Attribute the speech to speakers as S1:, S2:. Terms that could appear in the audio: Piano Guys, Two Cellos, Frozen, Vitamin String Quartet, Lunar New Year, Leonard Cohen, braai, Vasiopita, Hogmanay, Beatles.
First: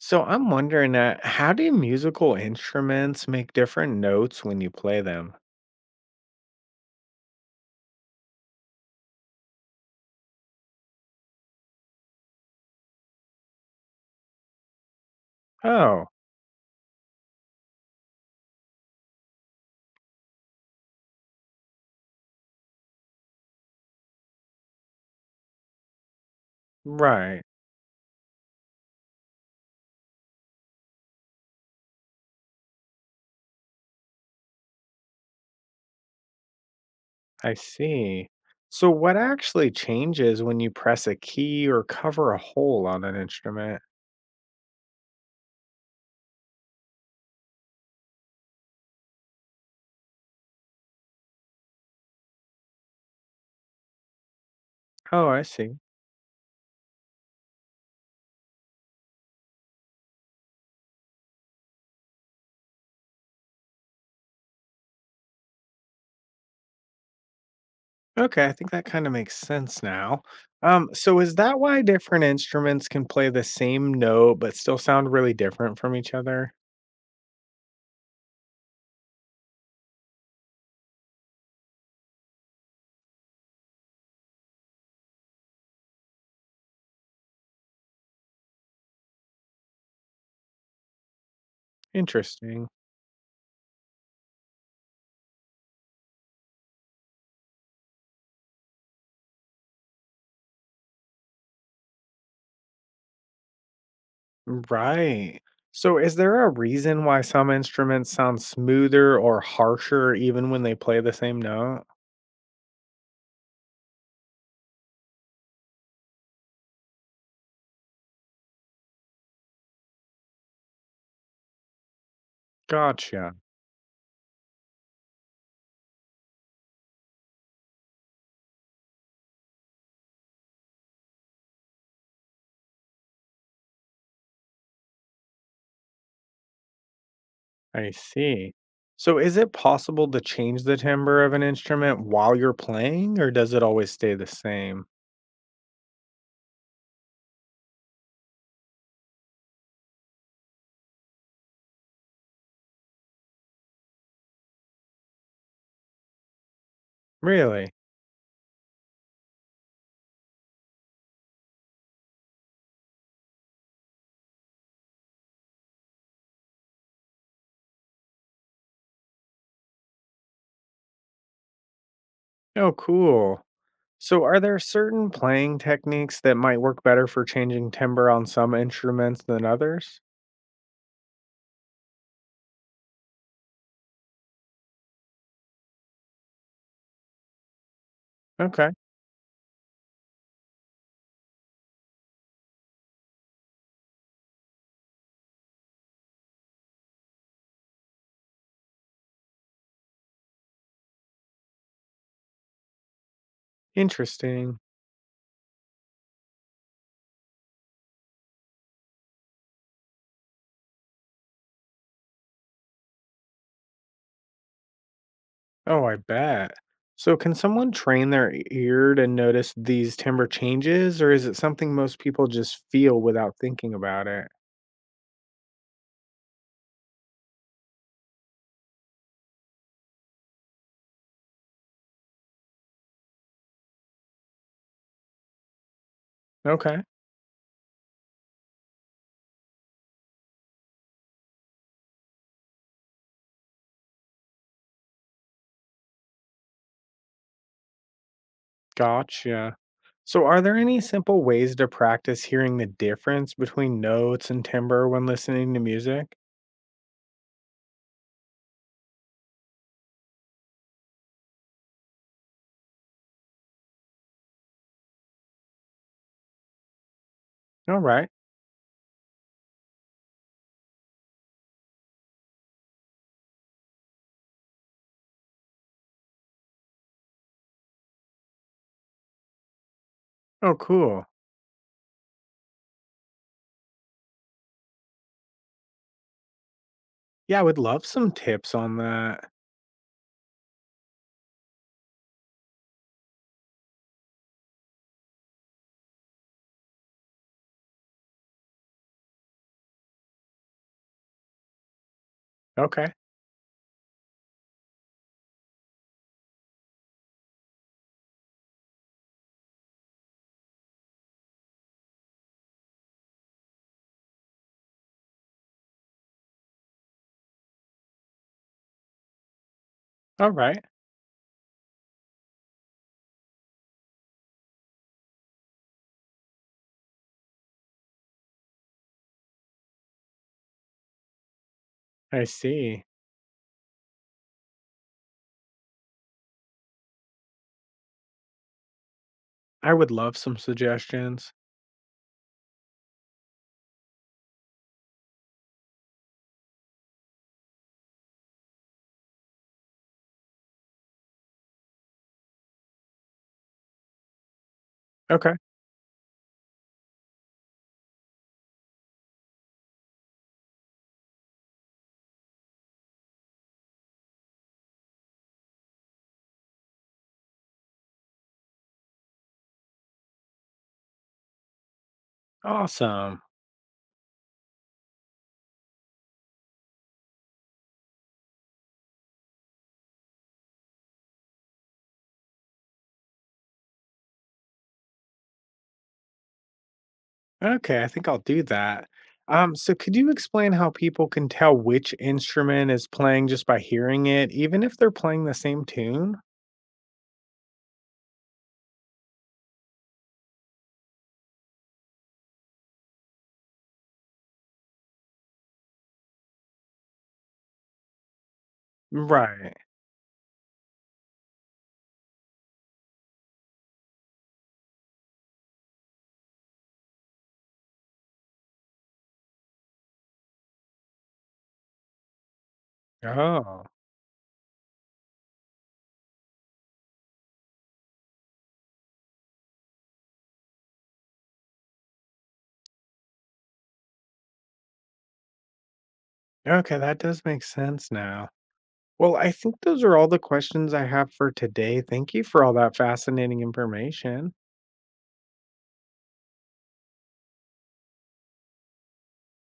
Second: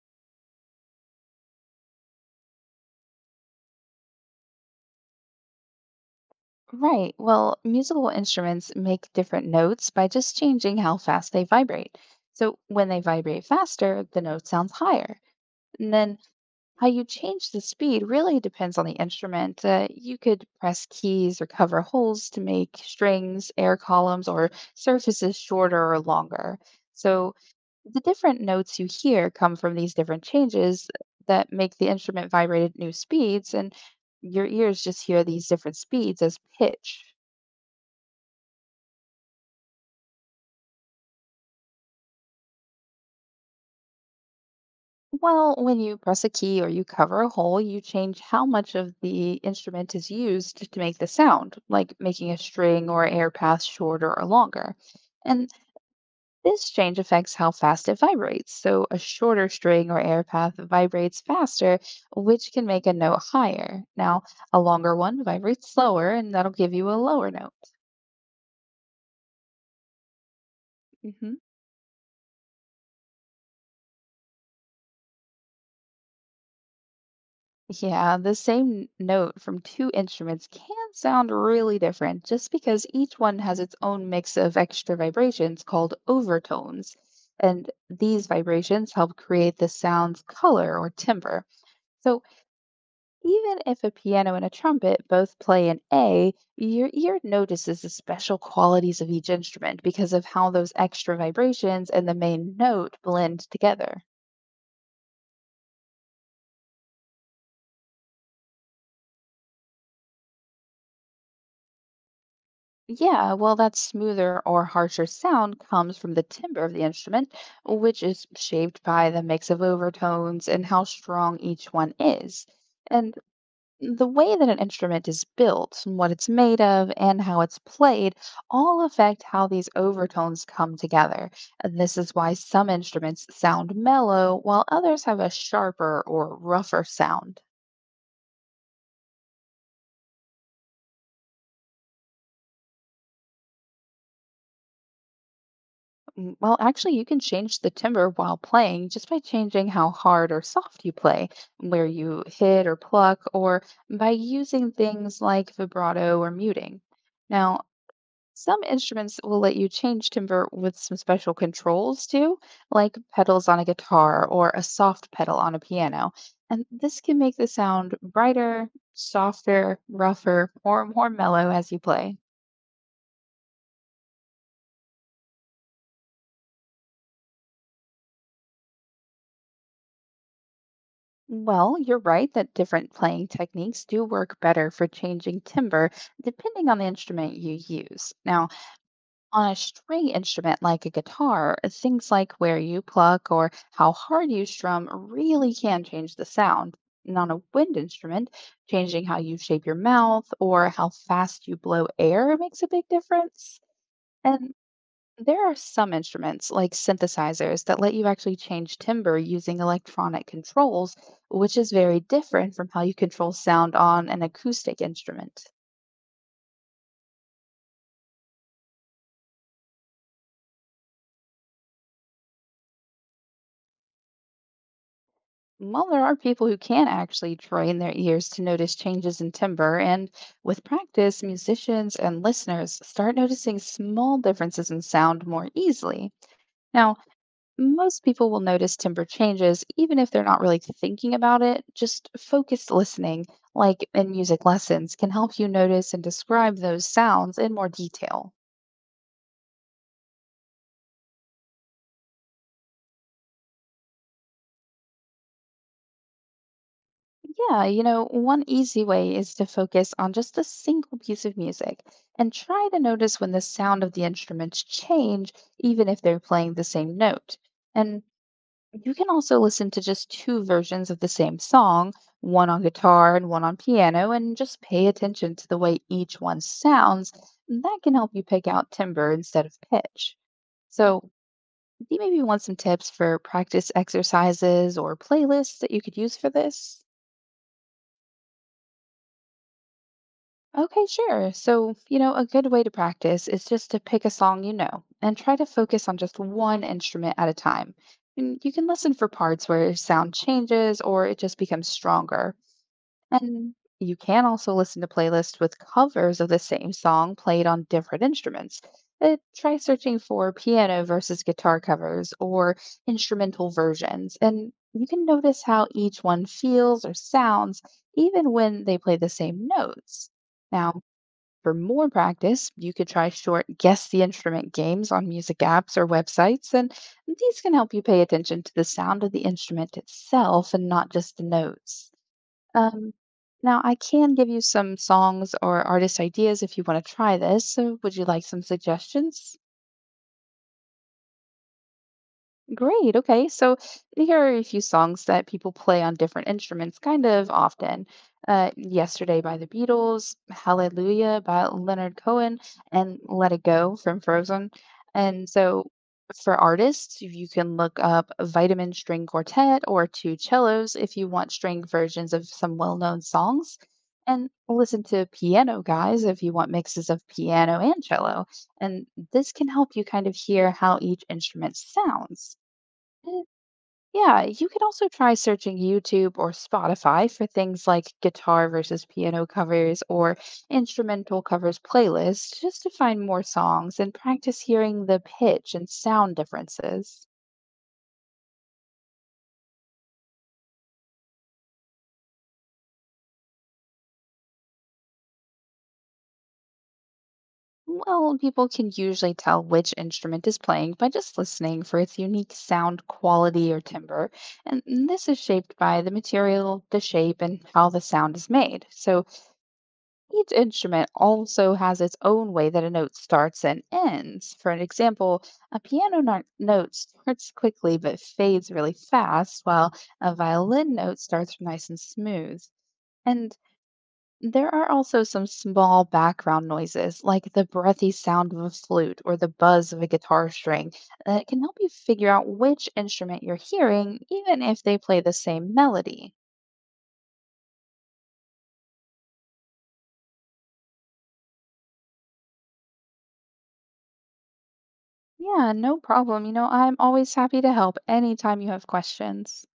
S1: So I'm wondering that how do musical instruments make different notes when you play them?
S2: Right. Well, musical instruments make different notes by just changing how fast they vibrate. So when they vibrate faster, the note sounds higher. And
S1: Oh,
S2: then how you change the speed really depends on the instrument. You could press keys or cover holes to make strings, air columns, or surfaces shorter or longer. So
S1: right.
S2: the different notes you hear come from these different changes that make the instrument vibrate at new speeds, and your ears just hear these different speeds as pitch.
S1: I see. So what actually changes when you press a key or cover a hole on an instrument?
S2: Well, when you press a key or you cover a hole, you change how much of the instrument is used to make the sound, like making a string or air path shorter or longer.
S1: Oh, I
S2: And
S1: see.
S2: this change affects how fast it vibrates. So a shorter string or air path vibrates faster, which can make a note higher. Now, a longer one vibrates slower, and that'll give you a lower note.
S1: Okay, I think that kind of makes sense now. So is
S2: Mhm.
S1: that why different instruments can play the same note but still sound really different from each other?
S2: Yeah, the same note from two instruments can sound really different just because each one has its own mix of extra vibrations called overtones. And these vibrations help create the sound's color or timbre. So
S1: Interesting.
S2: even if a piano and a trumpet both play an A, your ear notices the special qualities of each instrument because of how those extra vibrations and the main note blend together.
S1: Right. So, is there a reason why some instruments sound smoother or harsher even when they play the same note?
S2: Yeah, well, that smoother or harsher sound comes from the timbre of the instrument, which is shaped by the mix of overtones and how strong each one is. And
S1: Gotcha.
S2: the way that an instrument is built, and what it's made of, and how it's played all affect how these overtones come together. And this is why some instruments sound mellow, while others have a sharper or rougher sound.
S1: I see. So, is it possible to change the timbre of an instrument while you're playing, or does it always stay the same?
S2: Well, actually, you can change the timbre while playing just by changing how hard or soft you play, where you hit or pluck, or by using things like vibrato or muting. Now,
S1: Really?
S2: some instruments will let you change timbre with some special controls too, like pedals on a guitar or a soft pedal on a piano. And this can make the sound brighter, softer, rougher, or more mellow as you play.
S1: Oh, cool. So, are there certain playing techniques that might work better for changing timbre on some instruments than others?
S2: Well, you're right that different playing techniques do work better for changing timbre depending on the instrument you use. Now,
S1: Okay,
S2: on a string instrument like a guitar, things like where you pluck or how hard you strum really can change the sound. And on a wind instrument, changing how you shape your mouth or how fast you blow air makes a big difference. And
S1: interesting.
S2: there are some instruments, like synthesizers, that let you actually change timbre using electronic controls, which is very different from how you control sound on an acoustic instrument.
S1: Oh, I bet. So, can someone train their ear to notice these timbre changes, or is it something most people just feel without thinking about it?
S2: While there are people who can actually train their ears to notice changes in timbre, and with practice, musicians and listeners start noticing small differences in sound more easily.
S1: Okay,
S2: Now, most people will notice timbre changes even if they're not really thinking about it. Just focused listening, like in music lessons, can help you notice and describe those sounds in more detail.
S1: gotcha. So, are there any simple ways to practice hearing the difference between notes and timbre when listening to music?
S2: Yeah, you know, one easy way is to focus on just a single piece of music and try to notice when the sound of the instruments change even if they're playing the same note.
S1: All
S2: And
S1: right.
S2: you can also listen to just two versions of the same song, one on guitar and one on piano, and just pay attention to the way each one sounds. And that can help you pick out timbre instead of pitch.
S1: Oh,
S2: So,
S1: cool.
S2: do you maybe want some tips for practice exercises or playlists that you could use for this?
S1: Yeah, I would love some tips on that.
S2: Okay, sure. So, you know, a good way to practice is just to pick a song you know and try to focus on just one instrument at a time. And you can listen for parts where sound changes or it just becomes stronger.
S1: Okay.
S2: And you can also listen to playlists with covers of the same song played on different instruments. Try searching for piano versus guitar covers or instrumental versions, and you can notice how each one feels or sounds even when they play the same notes.
S1: All right.
S2: Now, for more practice, you could try short guess the instrument games on music apps or websites, and these can help you pay attention to the sound of the instrument itself and not just the notes.
S1: I see.
S2: Um, now, I can give you some songs or artist ideas if you want to try this. So, would you like some suggestions?
S1: I would love some suggestions.
S2: Great. Okay. So here are a few songs that people play on different instruments kind of often. Yesterday by the Beatles, Hallelujah by Leonard Cohen, and Let It Go from Frozen. And
S1: Okay.
S2: so for artists, you can look up Vitamin String Quartet or Two Cellos if you want string versions of some well-known songs. And listen to Piano Guys if you want mixes of piano and cello. And this can help you kind of hear how each instrument sounds.
S1: Awesome.
S2: Uh, Yeah, you can also try searching YouTube or Spotify for things like guitar versus piano covers or instrumental covers playlists just to find more songs and practice hearing the pitch and sound differences.
S1: Okay, I think I'll do that. So could you explain how people can tell which instrument is playing just by hearing it, even if they're playing the same tune?
S2: Well, people can usually tell which instrument is playing by just listening for its unique sound quality or timbre, and this is shaped by the material, the shape, and how the sound is made. So
S1: Right.
S2: each instrument also has its own way that a note starts and ends. For an example, a piano note starts quickly but fades really fast, while a violin note starts nice and smooth. And
S1: Oh,
S2: there are also some small background noises, like the breathy sound of a flute or the buzz of a guitar string, that can help you figure out which instrument you're hearing, even if they play the same melody.
S1: okay, that does make sense now. Well, I think those are all the questions I have for today. Thank you for all that fascinating information.
S2: Yeah, no problem. You know, I'm always happy to help anytime you have questions.